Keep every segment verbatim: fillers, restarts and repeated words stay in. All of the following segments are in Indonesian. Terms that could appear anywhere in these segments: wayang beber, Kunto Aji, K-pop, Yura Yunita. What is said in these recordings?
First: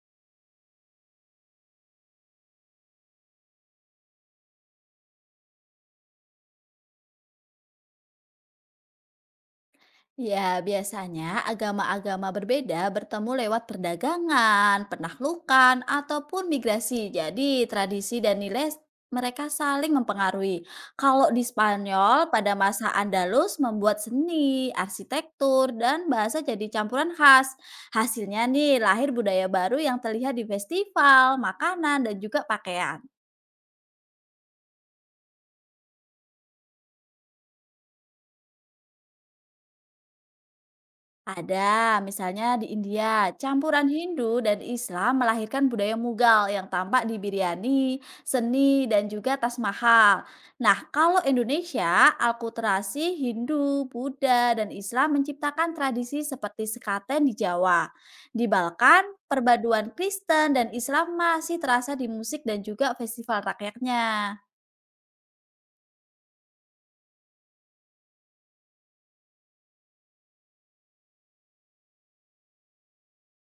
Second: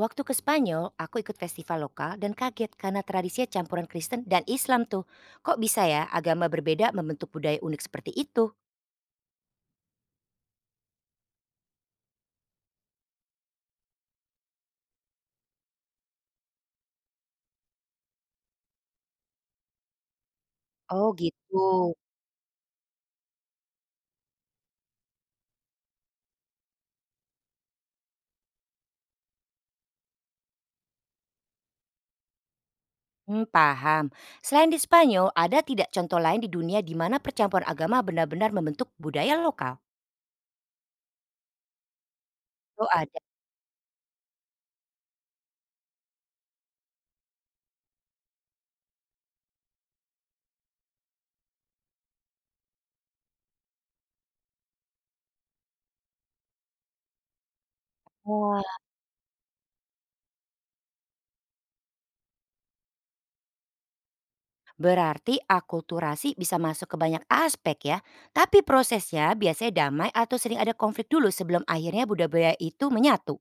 Waktu ke Spanyol, aku ikut festival lokal dan kaget karena tradisinya campuran Kristen dan Islam tuh. Kok bisa ya agama berbeda membentuk budaya unik seperti itu? Ya, biasanya agama-agama berbeda bertemu lewat perdagangan, penaklukan, ataupun migrasi. Jadi, tradisi dan nilai s- mereka saling mempengaruhi. Oh Kalau di gitu. Spanyol, pada masa Andalus membuat seni, arsitektur, dan bahasa jadi campuran khas. Hasilnya nih, lahir budaya baru yang terlihat di festival, makanan, dan juga pakaian. Hmm, paham. Selain di Spanyol, ada tidak contoh lain di dunia di mana percampuran agama benar-benar membentuk budaya lokal? Ada, misalnya di Oh ada. India, campuran Hindu dan Islam melahirkan budaya Mughal yang tampak di biryani, seni, dan juga tas mahal. Nah, kalau Indonesia, alkulturasi Hindu, Buddha, dan Islam menciptakan tradisi seperti sekaten di Jawa. Di Wah. Balkan, perpaduan Kristen dan Islam masih terasa di musik dan juga festival rakyatnya. Berarti akulturasi bisa masuk ke banyak aspek ya. Tapi prosesnya biasanya damai atau sering ada konflik dulu sebelum akhirnya budaya itu menyatu.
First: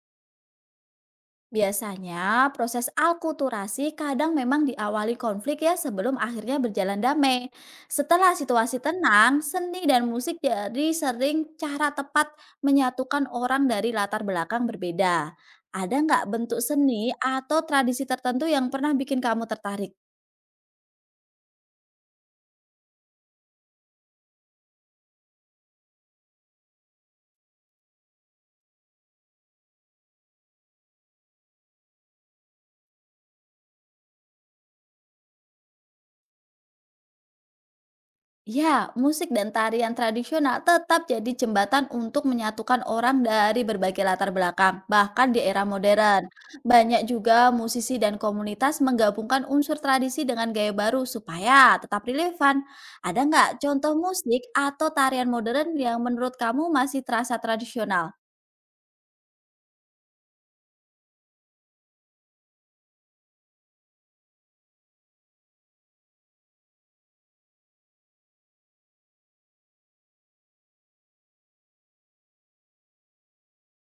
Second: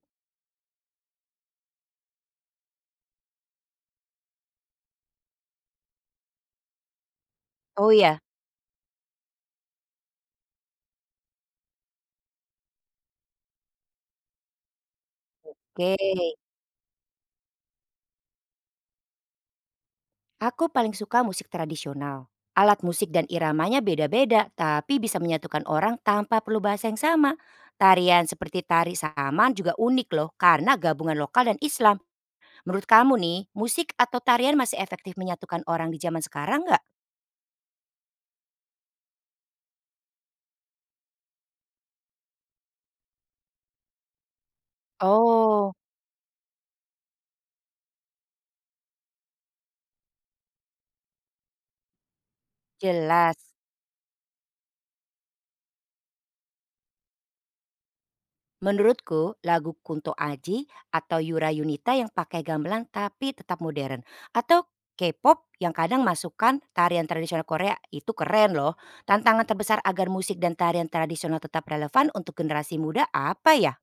Biasanya, proses alkulturasi kadang memang diawali konflik ya sebelum akhirnya berjalan damai. Oh iya. Setelah situasi tenang, seni dan musik jadi sering cara tepat menyatukan orang dari latar belakang berbeda. Ada Oke. nggak bentuk seni atau tradisi tertentu yang pernah bikin kamu tertarik? Aku paling suka musik tradisional. Alat musik dan iramanya beda-beda, tapi bisa menyatukan orang tanpa perlu bahasa yang sama. Tarian seperti tari saman juga unik loh, karena gabungan lokal dan Islam. Menurut kamu nih, musik atau tarian masih efektif menyatukan orang di zaman sekarang nggak? Ya, musik dan tarian tradisional tetap jadi jembatan untuk menyatukan orang dari berbagai latar belakang, bahkan di era Oh, modern. Banyak juga musisi dan komunitas menggabungkan unsur tradisi dengan gaya baru supaya tetap relevan. Ada jelas. nggak contoh musik atau tarian modern yang menurut kamu masih terasa tradisional? Menurutku lagu Kunto Aji atau Yura Yunita yang pakai gamelan tapi tetap modern. Atau K-pop yang kadang masukkan tarian tradisional Korea itu keren loh. Tantangan terbesar agar musik dan tarian tradisional tetap relevan untuk generasi muda apa ya?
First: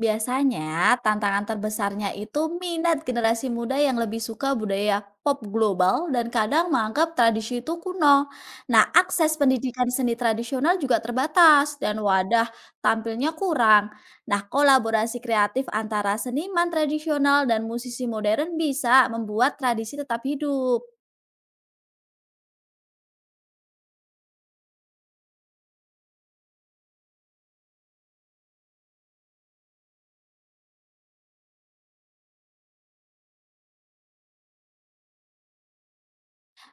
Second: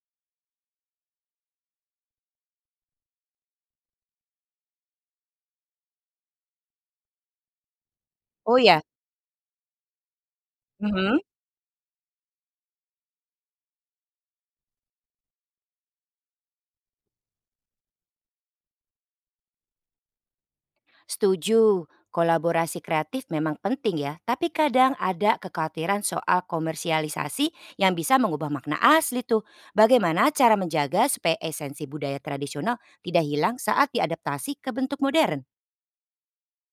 Biasanya, tantangan terbesarnya itu minat generasi muda yang lebih suka budaya pop global dan kadang menganggap tradisi itu kuno. Oh ya? Nah, akses pendidikan seni tradisional juga Mhm. terbatas dan wadah tampilnya kurang. Nah, kolaborasi kreatif antara seniman tradisional dan musisi modern bisa membuat tradisi tetap hidup. Setuju, kolaborasi kreatif memang penting ya, tapi kadang ada kekhawatiran soal komersialisasi yang bisa mengubah makna asli tuh. Bagaimana cara menjaga supaya esensi budaya tradisional tidak hilang saat diadaptasi ke bentuk modern?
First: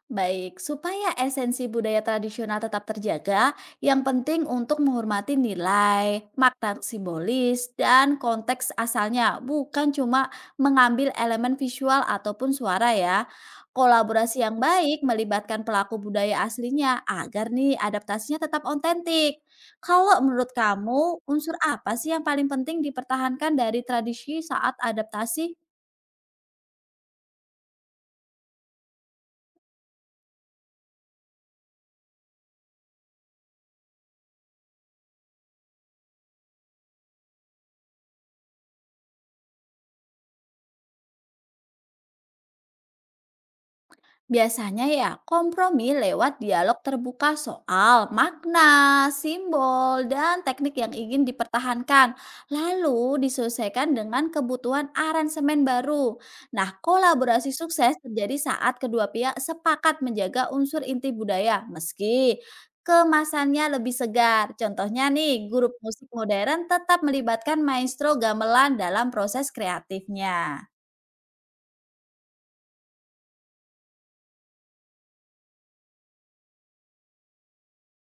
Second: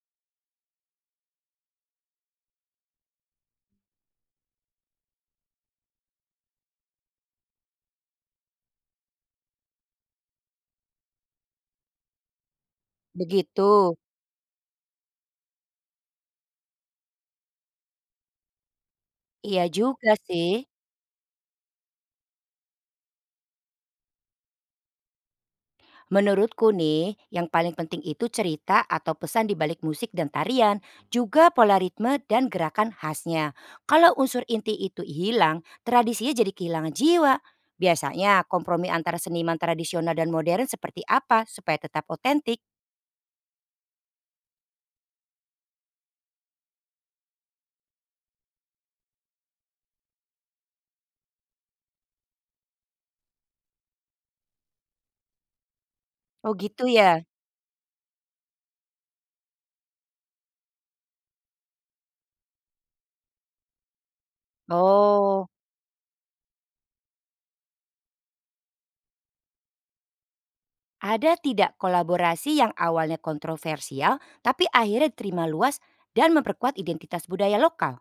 Baik, supaya esensi budaya tradisional tetap terjaga, yang penting untuk menghormati nilai, makna simbolis, dan konteks asalnya, bukan cuma mengambil elemen visual ataupun suara ya. Begitu. Kolaborasi yang baik melibatkan pelaku budaya aslinya agar nih adaptasinya tetap otentik. Iya juga Kalau sih. menurut kamu, unsur apa sih yang paling penting dipertahankan dari tradisi saat adaptasi? Menurutku nih, yang paling penting itu cerita atau pesan di balik musik dan tarian, juga pola ritme dan gerakan khasnya. Kalau unsur inti itu hilang, tradisinya jadi kehilangan jiwa. Biasanya kompromi antara seniman tradisional dan modern seperti apa supaya tetap otentik? Biasanya ya kompromi lewat dialog terbuka soal makna, simbol, dan teknik yang ingin dipertahankan. Lalu disesuaikan dengan kebutuhan aransemen baru. Oh Nah, gitu ya? kolaborasi sukses terjadi saat kedua pihak sepakat menjaga unsur inti budaya meski kemasannya lebih segar. Contohnya nih, Oh, grup musik modern tetap melibatkan maestro gamelan dalam proses kreatifnya. ada tidak kolaborasi yang awalnya kontroversial tapi akhirnya diterima luas dan memperkuat identitas budaya lokal?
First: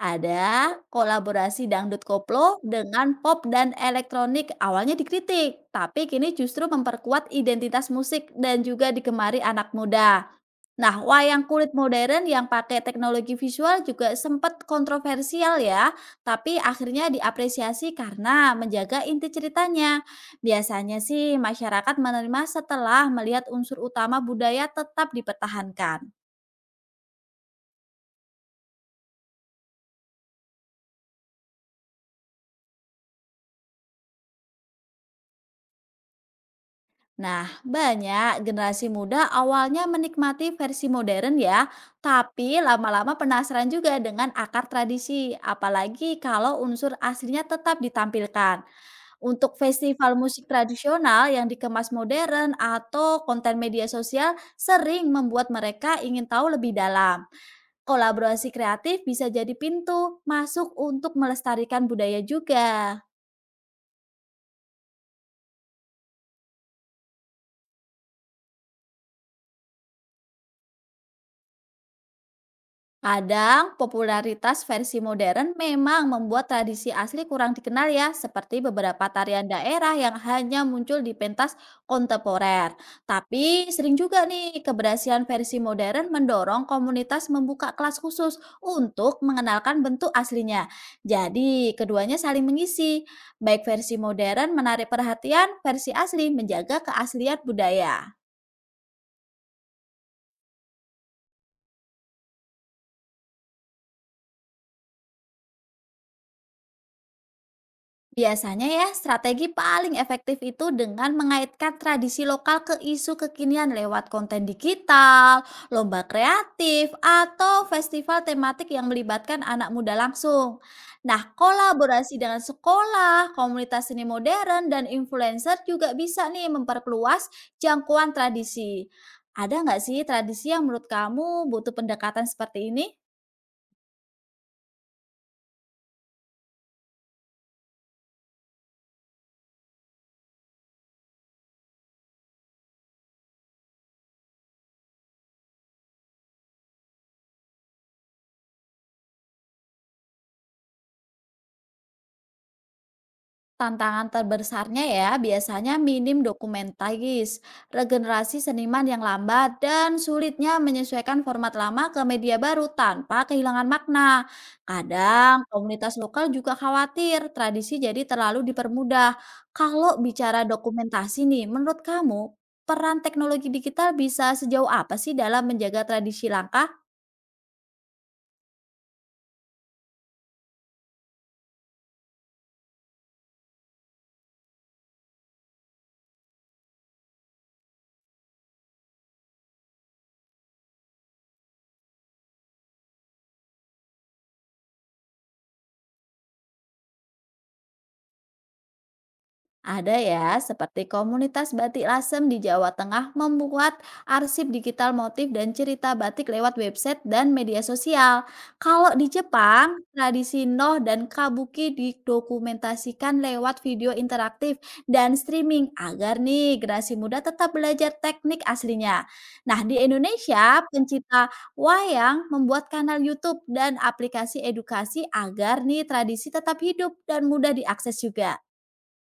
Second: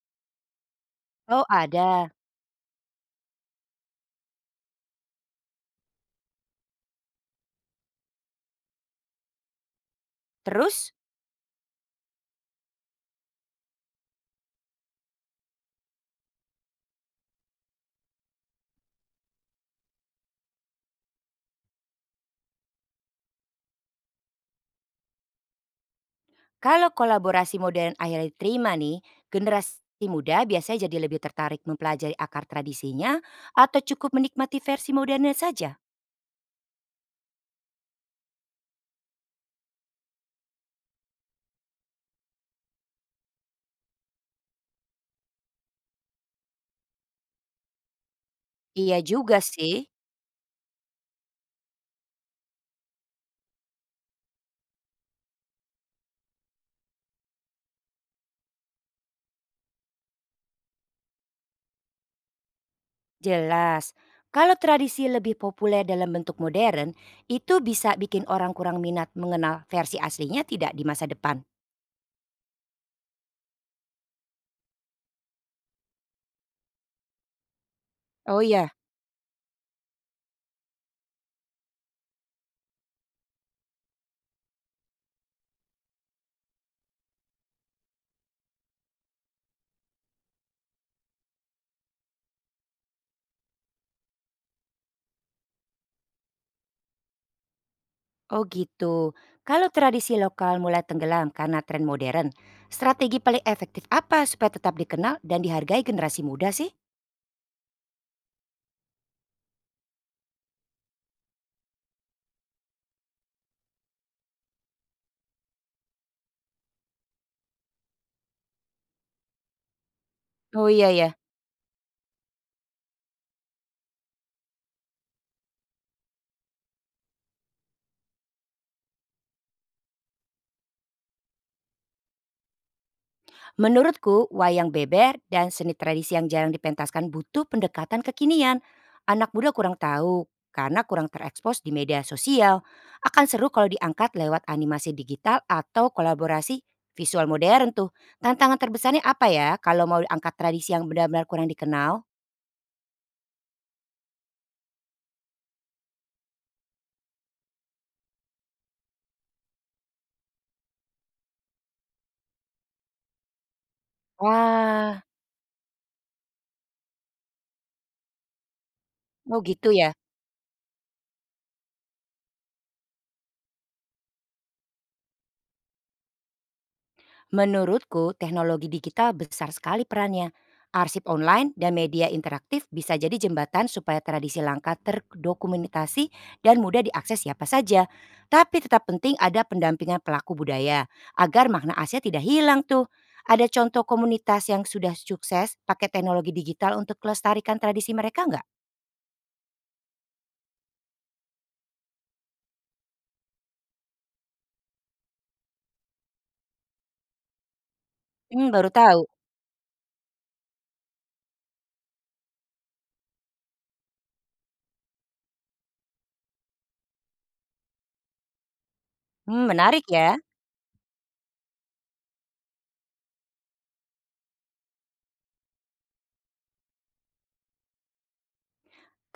Ada Oh kolaborasi dangdut ada. koplo dengan pop dan elektronik awalnya dikritik, tapi kini justru memperkuat identitas musik dan juga digemari anak muda. Terus? Nah, wayang kulit modern yang pakai teknologi visual juga sempat kontroversial ya, tapi akhirnya diapresiasi karena menjaga inti ceritanya. Biasanya sih masyarakat menerima setelah melihat unsur utama budaya tetap dipertahankan. Kalau kolaborasi modern akhirnya diterima nih, generasi muda biasanya jadi lebih tertarik mempelajari akar tradisinya atau cukup menikmati versi modernnya saja? Nah, banyak generasi muda awalnya menikmati versi modern ya, tapi lama-lama penasaran juga dengan akar tradisi, apalagi kalau unsur aslinya tetap ditampilkan. Iya juga Untuk sih, festival musik tradisional yang dikemas modern atau konten media sosial sering membuat mereka ingin tahu lebih dalam. Kolaborasi kreatif bisa jadi pintu masuk untuk melestarikan budaya juga. jelas. Kalau tradisi lebih populer dalam bentuk modern, itu bisa bikin orang kurang minat mengenal versi aslinya tidak di masa depan. Kadang popularitas versi modern memang membuat tradisi asli kurang dikenal ya, Oh seperti iya, beberapa tarian daerah yang hanya muncul di pentas kontemporer. Tapi sering juga nih keberhasilan versi modern mendorong komunitas membuka kelas khusus untuk mengenalkan bentuk aslinya. Jadi keduanya saling mengisi. Baik versi modern menarik perhatian, versi asli menjaga keaslian budaya. oh gitu. Kalau tradisi lokal mulai tenggelam karena tren modern, strategi paling efektif apa supaya tetap dikenal dan dihargai generasi muda sih? Biasanya ya, strategi paling efektif itu dengan mengaitkan tradisi lokal ke isu kekinian lewat konten digital, lomba kreatif, atau festival tematik yang melibatkan anak muda langsung. Oh iya ya, Nah, kolaborasi dengan sekolah, komunitas seni modern, dan influencer juga bisa nih memperluas jangkauan tradisi. Ada nggak sih tradisi yang menurut kamu butuh pendekatan seperti ini? menurutku, wayang beber dan seni tradisi yang jarang dipentaskan butuh pendekatan kekinian. Anak muda kurang tahu karena kurang terekspos di media sosial. Akan seru kalau diangkat lewat animasi digital atau kolaborasi visual modern tuh. Tantangan terbesarnya apa ya kalau mau angkat tradisi yang benar-benar kurang dikenal? Tantangan terbesarnya ya biasanya minim dokumentaris, regenerasi seniman yang lambat, dan sulitnya menyesuaikan format lama ke media baru tanpa kehilangan makna. Wah, Kadang komunitas lokal juga khawatir tradisi jadi terlalu dipermudah. oh gitu ya. Kalau bicara dokumentasi nih, menurut kamu peran teknologi digital bisa sejauh apa sih dalam menjaga tradisi langka. Menurutku, teknologi digital besar sekali perannya. Arsip online dan media interaktif bisa jadi jembatan supaya tradisi langka terdokumentasi dan mudah diakses siapa saja. Tapi tetap penting ada pendampingan pelaku budaya agar makna Asia tidak hilang tuh. Ada contoh komunitas yang sudah sukses pakai teknologi digital untuk kelestarikan tradisi mereka nggak? Ada ya, seperti komunitas batik lasem di Jawa Tengah membuat arsip digital motif dan cerita batik lewat website dan media sosial. Hmm, baru Kalau tahu. di Jepang, tradisi noh dan kabuki didokumentasikan lewat video interaktif dan streaming agar nih generasi muda tetap belajar teknik aslinya. Hmm, Nah, di menarik ya. Indonesia, pencipta wayang membuat kanal YouTube dan aplikasi edukasi agar nih tradisi tetap hidup dan mudah diakses juga.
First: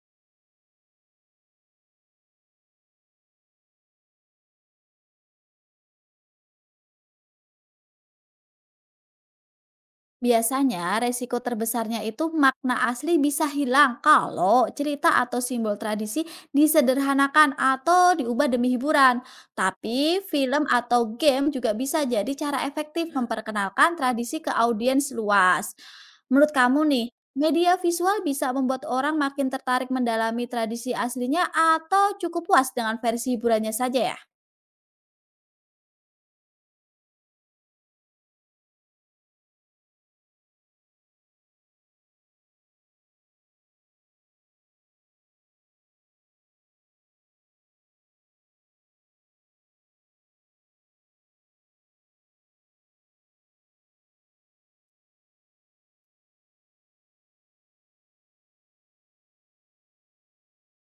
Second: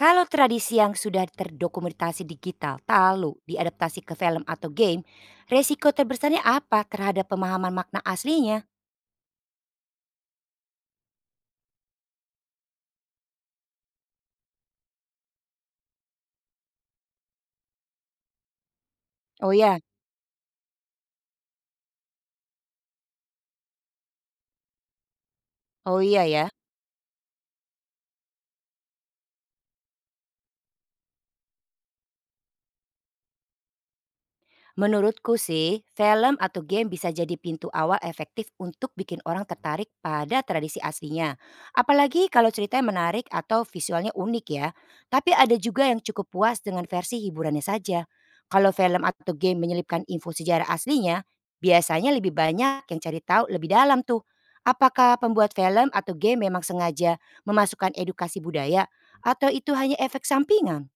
Kalau tradisi yang sudah terdokumentasi digital lalu diadaptasi ke film atau game, resiko terbesarnya apa terhadap pemahaman makna aslinya? Biasanya, resiko terbesarnya itu makna asli bisa hilang kalau cerita atau simbol tradisi disederhanakan atau diubah demi hiburan. Oh ya, Tapi, film atau game juga bisa jadi cara efektif memperkenalkan tradisi ke audiens luas. oh iya ya. Menurut kamu nih, media visual bisa membuat orang makin tertarik mendalami tradisi aslinya atau cukup puas dengan versi hiburannya saja ya? Menurutku sih, film atau game bisa jadi pintu awal efektif untuk bikin orang tertarik pada tradisi aslinya. Apalagi kalau ceritanya menarik atau visualnya unik ya. Tapi ada juga yang cukup puas dengan versi hiburannya saja. Kalau film atau game menyelipkan info sejarah aslinya, biasanya lebih banyak yang cari tahu lebih dalam tuh. Apakah pembuat film atau game memang sengaja memasukkan edukasi budaya atau itu hanya efek sampingan?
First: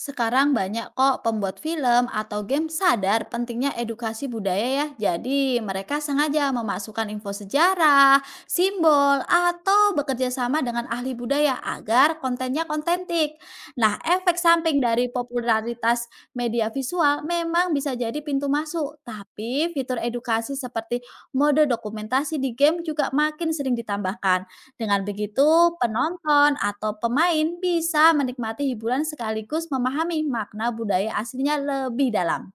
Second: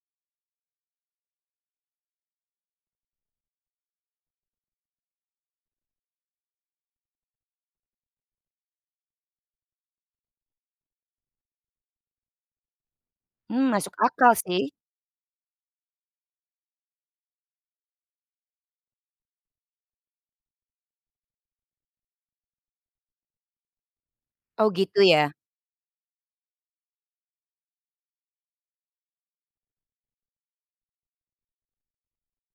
Sekarang banyak kok pembuat film atau game sadar pentingnya edukasi budaya ya. Jadi mereka sengaja memasukkan info sejarah, simbol, atau bekerja sama dengan ahli budaya agar kontennya kontentik. Hmm, masuk Nah, akal efek sih. samping dari popularitas media visual memang bisa jadi pintu masuk. Tapi fitur edukasi seperti mode dokumentasi di game juga makin sering ditambahkan. Oh Dengan gitu ya. begitu, penonton atau pemain bisa menikmati hiburan sekaligus memahami makna budaya aslinya lebih dalam.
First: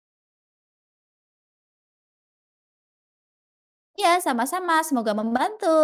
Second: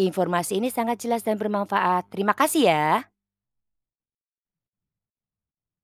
Informasi ini sangat jelas dan bermanfaat. Terima kasih ya. Ya, sama-sama. Semoga membantu.